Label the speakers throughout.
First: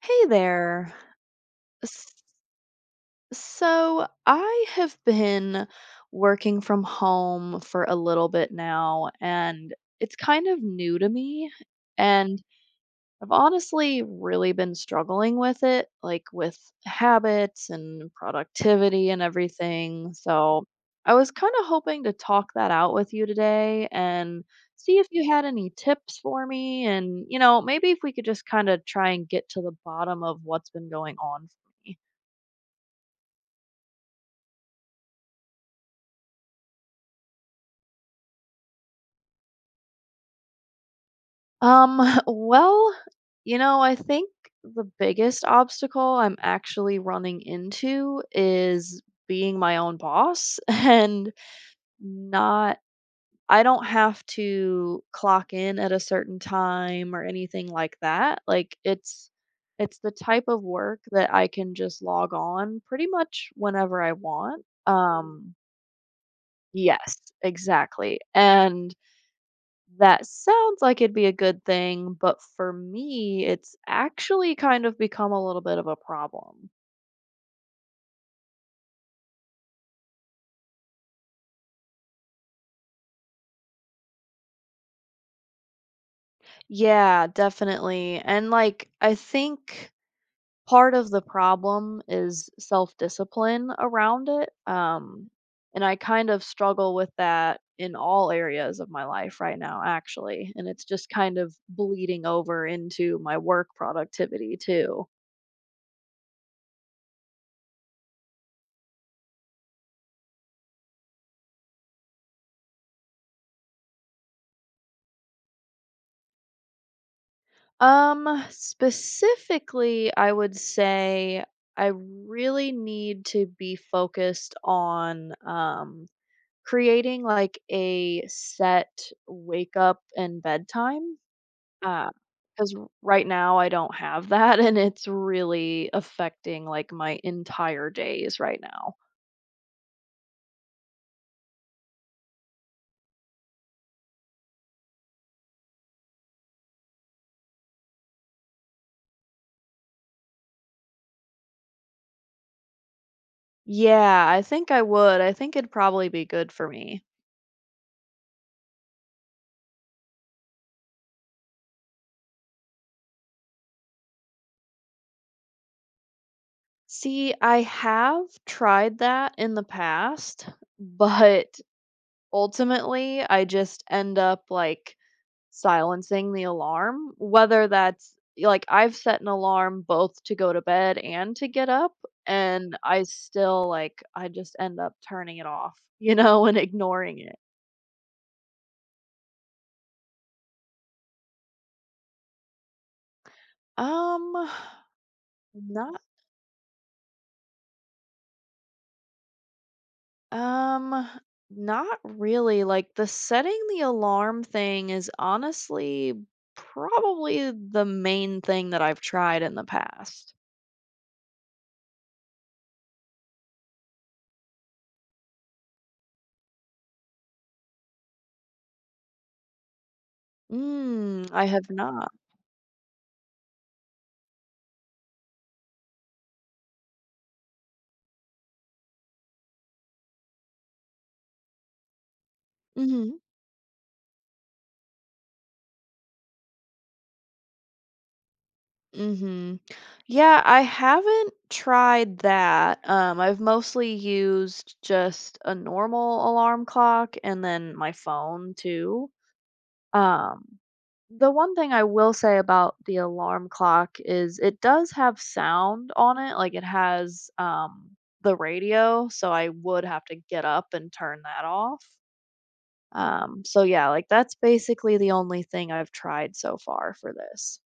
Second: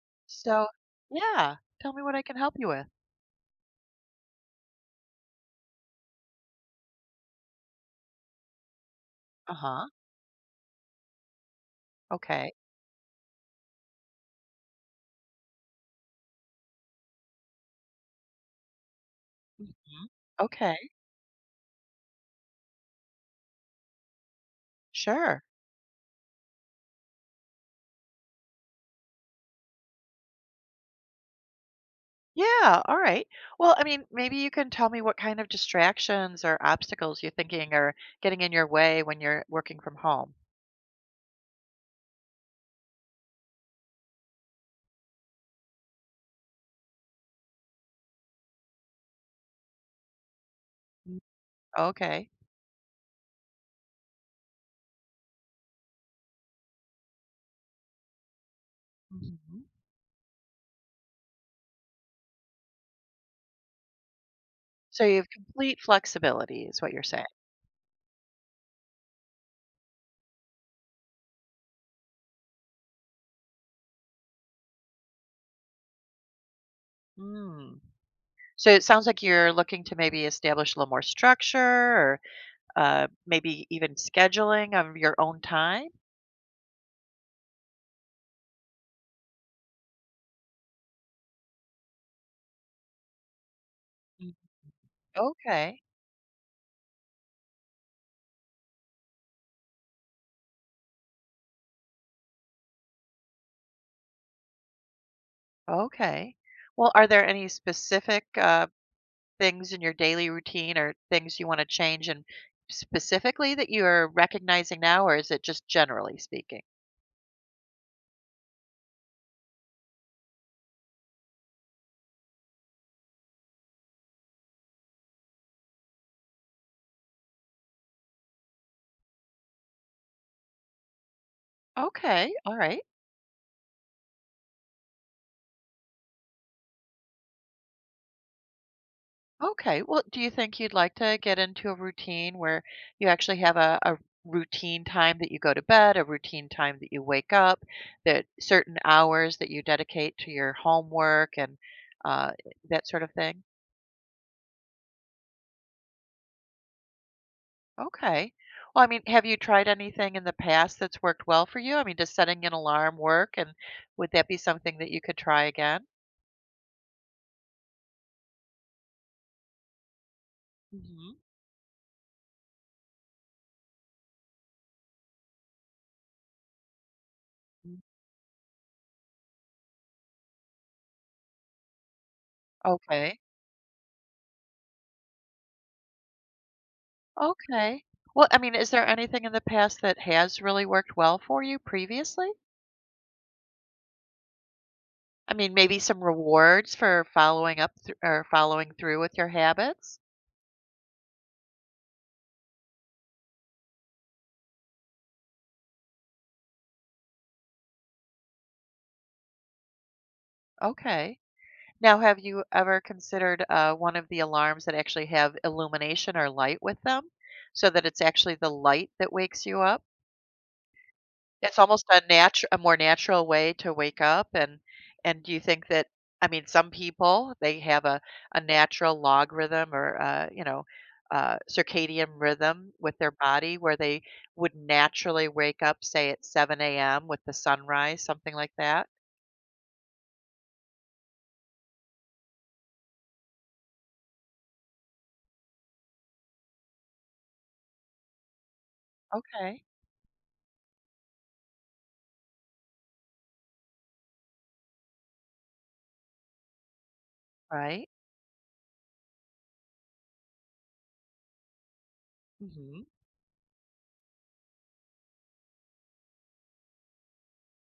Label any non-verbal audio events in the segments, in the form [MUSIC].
Speaker 1: Hey
Speaker 2: So
Speaker 1: there.
Speaker 2: yeah, tell me what I
Speaker 1: S-
Speaker 2: can help you with.
Speaker 1: So I have been working from home for a little bit now, and
Speaker 2: Uh-huh.
Speaker 1: it's kind of new to me. And
Speaker 2: Okay.
Speaker 1: I've honestly really been struggling with it, like with habits and productivity and
Speaker 2: Mhm.
Speaker 1: everything. So
Speaker 2: Okay,
Speaker 1: I was kind of hoping to talk that out with you today and see if you
Speaker 2: sure.
Speaker 1: had any tips for me. And, you know, maybe if we could just kind of try and get to the bottom of what's been going on for me.
Speaker 2: Yeah, all right. Well, I mean, maybe you can tell me what kind of distractions or obstacles you're thinking are getting in your way when you're working from home.
Speaker 1: [LAUGHS] Well, I think the biggest obstacle I'm actually running into is being my own boss [LAUGHS]
Speaker 2: Mm,
Speaker 1: and
Speaker 2: Okay.
Speaker 1: not I don't have to clock in at a certain time or anything like that. Like it's
Speaker 2: Mhm.
Speaker 1: it's the type of work that I can just log on pretty much whenever I want. Mm.
Speaker 2: So you have complete flexibility is what you're
Speaker 1: Yes,
Speaker 2: saying.
Speaker 1: exactly. And that sounds like it'd be a good thing, but for me it's actually kind of become a little bit of a problem.
Speaker 2: Mm. So it sounds like you're looking to maybe establish a little more structure or maybe even scheduling of your own time.
Speaker 1: Yeah, definitely. And like I think part of the problem is self-discipline around
Speaker 2: Mm,
Speaker 1: it.
Speaker 2: Okay.
Speaker 1: And I kind of struggle with that in all areas of my life right now, actually. And it's just kind of bleeding over into my work productivity too.
Speaker 2: Okay. Well, are there any specific things in your daily routine or things you want to change and specifically that you are recognizing now, or is it just generally speaking?
Speaker 1: Specifically, I would say I really need to be focused on creating like a set wake up and bedtime.
Speaker 2: Okay. All
Speaker 1: Because
Speaker 2: right.
Speaker 1: right now I don't have that, and it's really affecting, like, my entire days right now.
Speaker 2: Okay. Well, do you think you'd like to get into a routine where you actually have a routine time that you go to bed, a routine time that you wake up, that certain hours that you dedicate to your homework and uh, that sort of thing?
Speaker 1: Yeah, I think I would. I think it'd probably be good for me.
Speaker 2: Okay. Well, I mean, have you tried anything in the past that's worked well for you? I mean, does setting an alarm work, and would that be something that you could try again?
Speaker 1: See, I have tried that in the past,
Speaker 2: Hmm.
Speaker 1: but ultimately I just end up, like, silencing the alarm, whether that's, I've set an alarm both to go to bed and to get up, and I
Speaker 2: Okay.
Speaker 1: still, I just end up turning it off, [LAUGHS] and ignoring it.
Speaker 2: Okay. Well, I mean, is there anything in the past that has really worked well for you previously?
Speaker 1: Um,
Speaker 2: I mean, maybe
Speaker 1: not
Speaker 2: some rewards for following up or following through with your habits?
Speaker 1: um Not really. Like the setting the alarm thing is honestly probably the main thing that I've tried in the past.
Speaker 2: Okay. Now, have you ever considered one of the alarms that actually have illumination or light with them so that it's actually the light that wakes you up?
Speaker 1: Mm, I
Speaker 2: It's
Speaker 1: have
Speaker 2: almost a
Speaker 1: not.
Speaker 2: natu a more natural way to wake up, and do you think that I mean, some people, they have a natural log rhythm or, circadian rhythm with their
Speaker 1: Mm-hmm.
Speaker 2: body where they would naturally wake up, say, at 7 a.m. with the sunrise, something like that?
Speaker 1: Mm-hmm. Yeah, I haven't tried that. I've mostly used just a normal alarm clock and then my phone too.
Speaker 2: Okay.
Speaker 1: Um, the one thing I will say about the alarm clock is it does have sound on it. Like it has
Speaker 2: Right.
Speaker 1: the radio, so I would have to get up and turn that off.
Speaker 2: Mhm.
Speaker 1: So yeah, like that's basically the only thing I've tried so far for this.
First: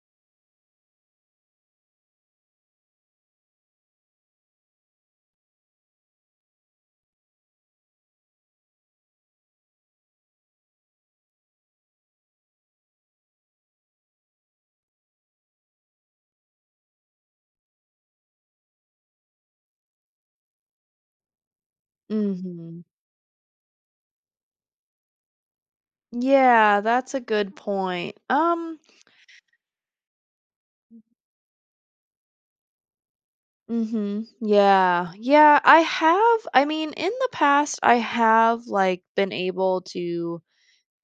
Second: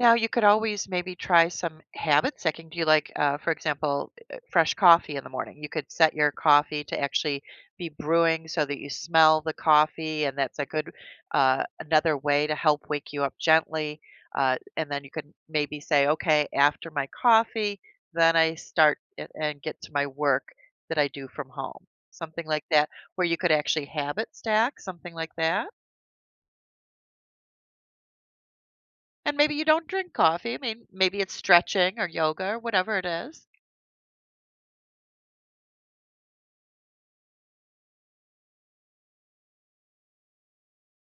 Speaker 2: Now you could always maybe try some habits that can do like, for example, fresh coffee in the morning. You could set your coffee to actually be brewing so that you smell the coffee, and that's a good another way to help wake you up gently. And then you could maybe say, okay, after my coffee, then I and get to my work that I do from home. Something like that, where you could actually habit stack, something like that.
Speaker 1: Yeah, that's a good point.
Speaker 2: And maybe you don't drink coffee. I mean, maybe it's stretching or yoga or whatever it is.
Speaker 1: Mhm. Yeah. Yeah. I mean, in the past I have like been able to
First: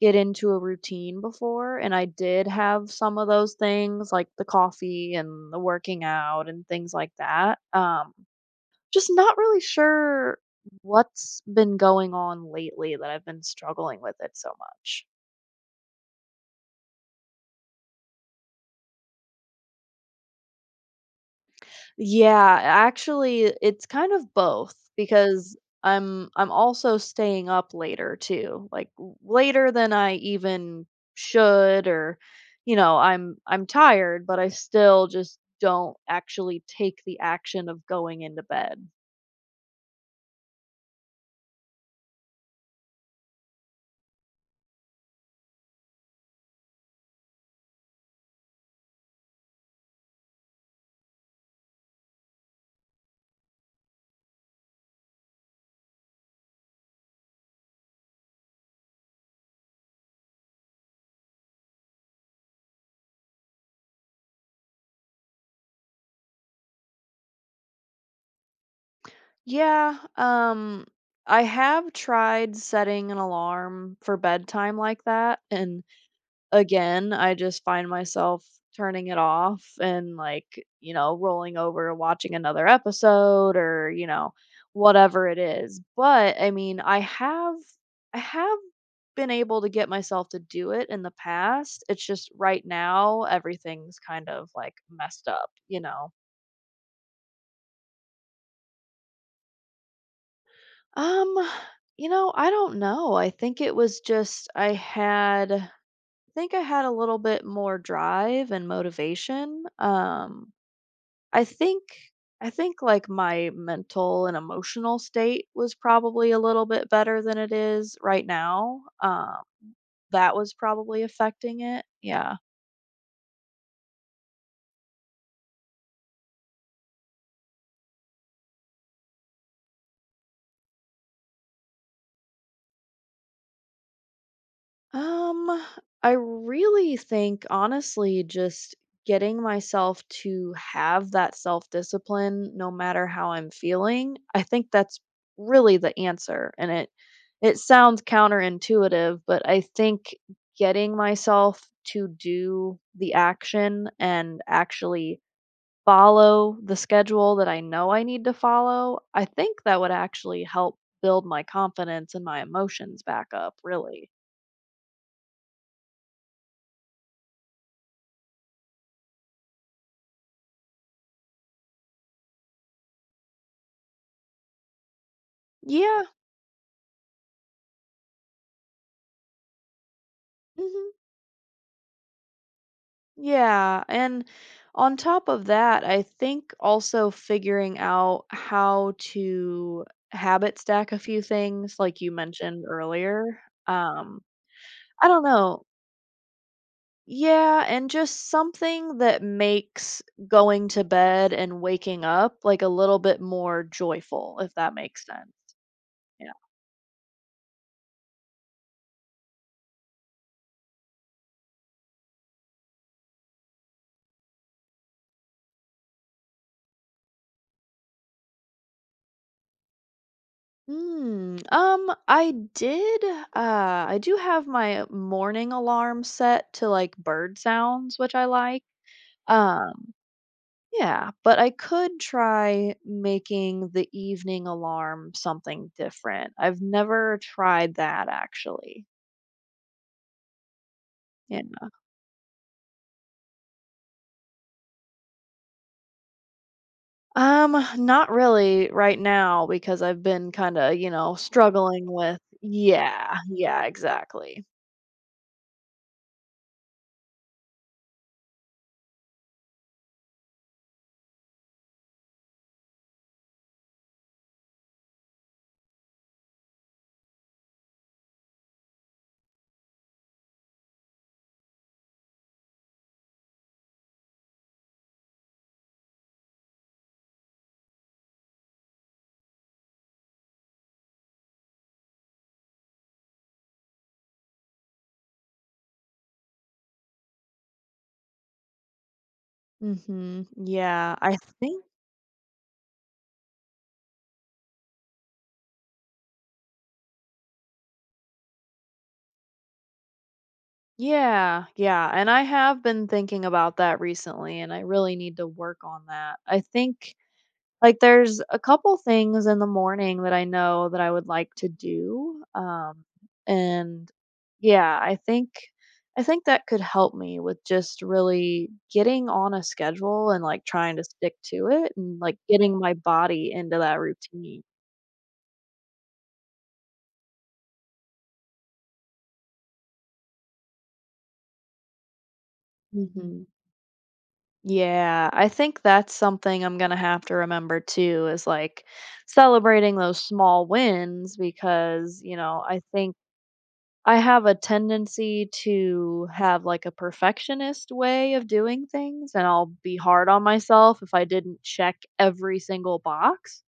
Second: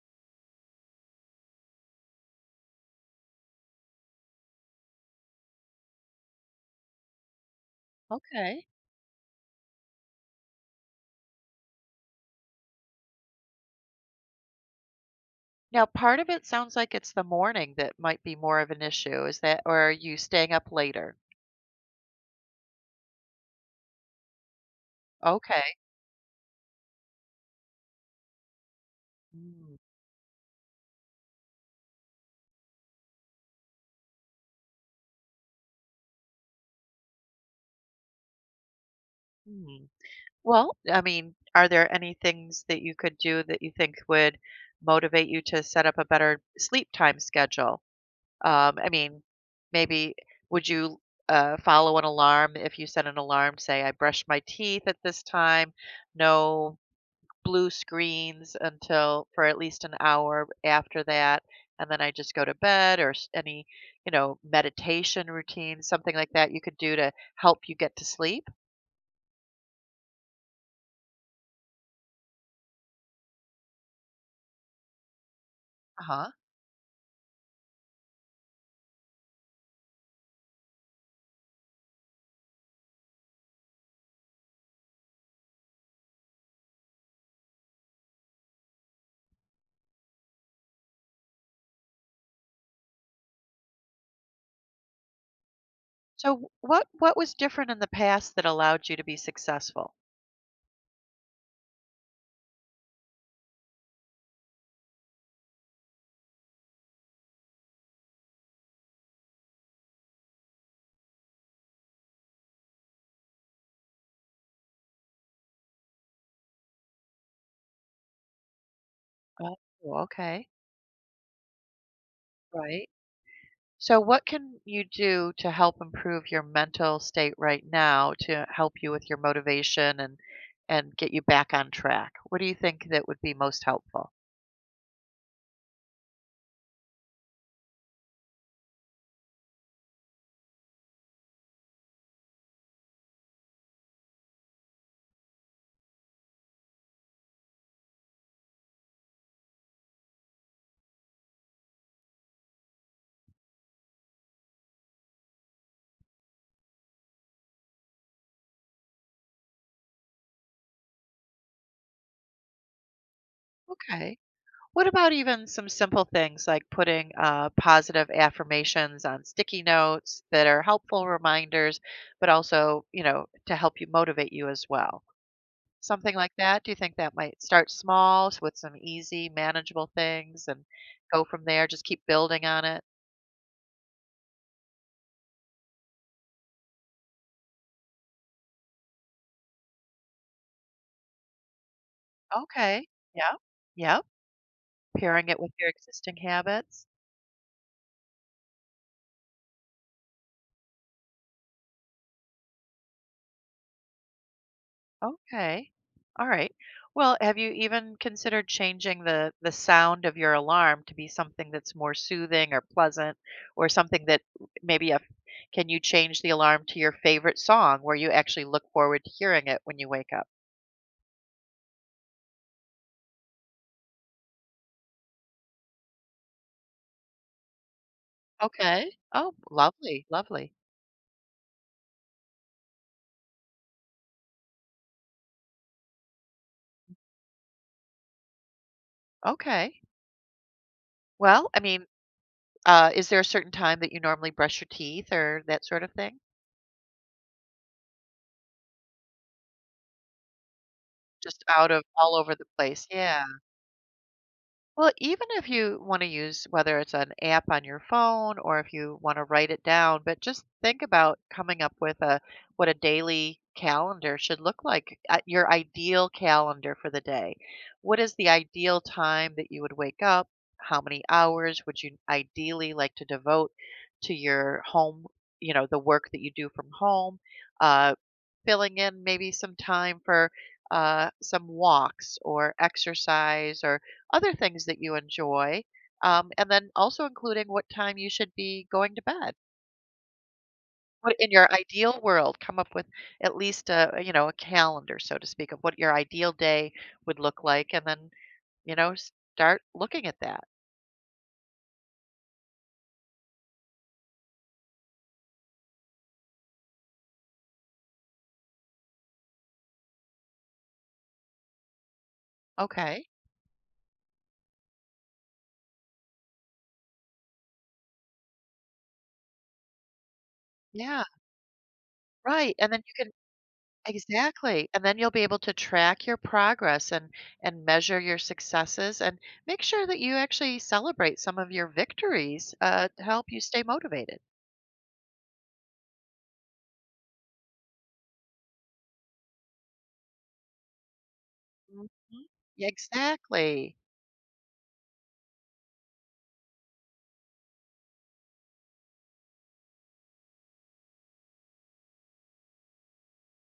Speaker 1: get into a routine before and I did have some of those things like the coffee and the working out and things like that.
Speaker 2: Okay.
Speaker 1: Just not really sure what's been going on lately that I've been struggling with it so much.
Speaker 2: Now, part of it sounds like it's the morning that might be more of an issue. Is that, or are you staying up later?
Speaker 1: Yeah, actually, it's kind of both because
Speaker 2: Okay.
Speaker 1: I'm also staying up later too. Like later
Speaker 2: Mm,
Speaker 1: than I even should. Or, I'm tired, but I still just don't actually take the action of going into bed.
Speaker 2: hmm. Well, I mean, are there any things that you could do that you think would motivate you to set up a better sleep time schedule? I mean, maybe would you follow an alarm if you set an alarm, say, I brush my teeth at this time, no blue screens until for at least an hour after that, and then I just go to bed or any, meditation routine, something like that you could do to help you get to sleep.
Speaker 1: Yeah, I have tried setting an alarm for bedtime like that. And
Speaker 2: Uh-huh.
Speaker 1: again, I just find myself turning it off and, like, rolling over, watching another episode or, whatever it is. But, I mean, I have been able to get myself to do it in the past. It's just right now, everything's kind of, like, messed up, you know?
Speaker 2: So what was different in the past that allowed you to be successful?
Speaker 1: Um, I don't know. I think it was just I think I had a little bit more drive and motivation. Um I think I think like my mental and emotional state was probably a little bit better than it is right now.
Speaker 2: Oh,
Speaker 1: That
Speaker 2: okay.
Speaker 1: was probably affecting it. Yeah.
Speaker 2: Right. So what can you do to help improve your mental state right now to help you with your motivation and get you back on track? What do you think that would be most helpful?
Speaker 1: Um, I really think honestly just getting myself to have that self-discipline no matter how I'm feeling, I think that's really the answer. And it sounds counterintuitive, but I think getting myself to do the action and actually follow the schedule that I know I need to follow, I think that would actually help build my confidence and my emotions back up, really.
Speaker 2: Okay. What about even some simple things like putting positive affirmations on sticky notes that are helpful reminders, but also, to help you motivate you as well?
Speaker 1: Yeah.
Speaker 2: Something like that. Do you think that might start small with some easy, manageable things and
Speaker 1: Mhm.
Speaker 2: go from there? Just keep building on it.
Speaker 1: Yeah. And on top of that, I think also figuring out how to habit stack a few things, like you mentioned
Speaker 2: Okay. Yeah.
Speaker 1: earlier.
Speaker 2: Yeah.
Speaker 1: I don't
Speaker 2: Pairing it with
Speaker 1: know.
Speaker 2: your existing habits.
Speaker 1: Yeah. And just something that makes going to bed and waking up like a little bit more joyful, if that makes sense.
Speaker 2: Okay. All
Speaker 1: Yeah.
Speaker 2: right. Well, have you even considered changing the sound of your alarm to be something that's more soothing or pleasant or something that maybe a can you change the alarm to your favorite song where you actually look forward to hearing it when you wake up?
Speaker 1: Hmm. I did I do have my morning alarm set to like bird sounds, which I like.
Speaker 2: Okay. Oh,
Speaker 1: Um,
Speaker 2: lovely, lovely.
Speaker 1: yeah, but I could try making the evening alarm something different. I've never tried that actually.
Speaker 2: Okay.
Speaker 1: Yeah.
Speaker 2: Well, I mean, is there a certain time that you normally brush your teeth or that sort of thing?
Speaker 1: Um, Not really right now because I've been kind of,
Speaker 2: Just out of
Speaker 1: struggling
Speaker 2: all
Speaker 1: with.
Speaker 2: over the place.
Speaker 1: Yeah,
Speaker 2: Yeah.
Speaker 1: yeah, exactly.
Speaker 2: Well, even if you want to use whether it's an app on your phone or if you want to write it down, but just think about coming up with a what a daily calendar should look like, your ideal calendar for the day. What is the ideal time that you would wake up? How many hours would you ideally like to devote to your home, the work that you do from home? Uh, filling in maybe some time for some walks or exercise or other things that you enjoy. And then also including what time you should be going to bed.
Speaker 1: Mhm. Yeah,
Speaker 2: What
Speaker 1: I
Speaker 2: in your
Speaker 1: think
Speaker 2: ideal world, come up with at least a you know a calendar, so to speak, of what your ideal day would look like, and then you know start looking at that.
Speaker 1: yeah, yeah, and I have been thinking about that recently and I really need to work on that. I think Like, there's a couple things in the morning that I know that I would like to do,
Speaker 2: Okay,
Speaker 1: and yeah, I think that could help me with just really getting on a schedule and, like, trying to
Speaker 2: yeah,
Speaker 1: stick to it and, like,
Speaker 2: right.
Speaker 1: getting
Speaker 2: And
Speaker 1: my
Speaker 2: then you can
Speaker 1: body into that routine.
Speaker 2: Exactly, and then you'll be able to track your progress and measure your successes and make sure that you actually celebrate some of your victories, to help
Speaker 1: Mhm.
Speaker 2: you stay motivated.
Speaker 1: Yeah, I think that's something I'm gonna have to remember too is, like, celebrating those small wins
Speaker 2: Mhm.
Speaker 1: because, I
Speaker 2: Yeah,
Speaker 1: think
Speaker 2: exactly.
Speaker 1: I have a tendency to have, like, a perfectionist way of doing things, and I'll be hard on myself if I didn't check every single box.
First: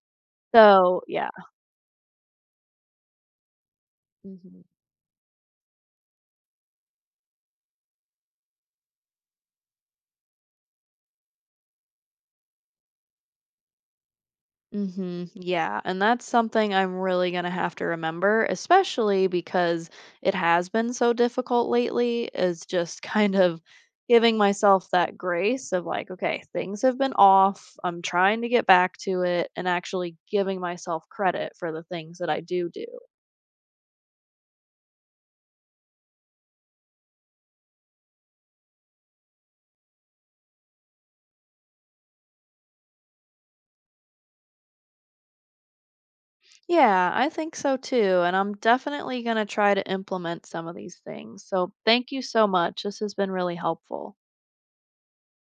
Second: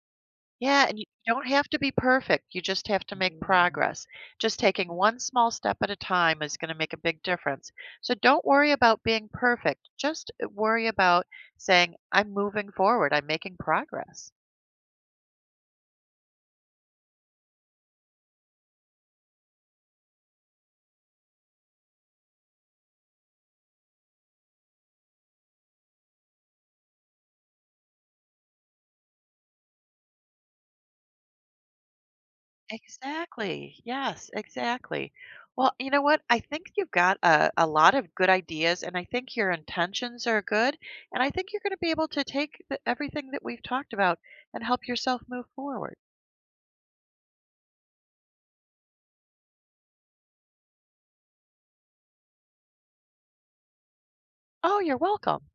Speaker 2: Yeah, and
Speaker 1: So,
Speaker 2: you
Speaker 1: yeah.
Speaker 2: don't have to be perfect, you just have to make progress. Just
Speaker 1: Mhm.
Speaker 2: taking one small step at a time is gonna make a big difference. So don't worry about being perfect, just, worry about saying, "I'm moving forward, I'm making progress."
Speaker 1: Mhm. Yeah, and that's something I'm really gonna have to remember, especially because it has been so difficult lately, is just kind of giving myself that grace of, like, "Okay, things have been off. I'm trying to get back to it," and actually giving myself credit for the things that I do do.
Speaker 2: Exactly. Yes, exactly. Well, you know what? I think you've got a lot of good ideas, and I think your intentions are good. And I think you're going to be able to take everything that we've talked about and help yourself move forward.
Speaker 1: Yeah, I think so too. And I'm definitely going to try to implement some of these things. So thank you so much. This has been really helpful.
Speaker 2: Oh, you're welcome.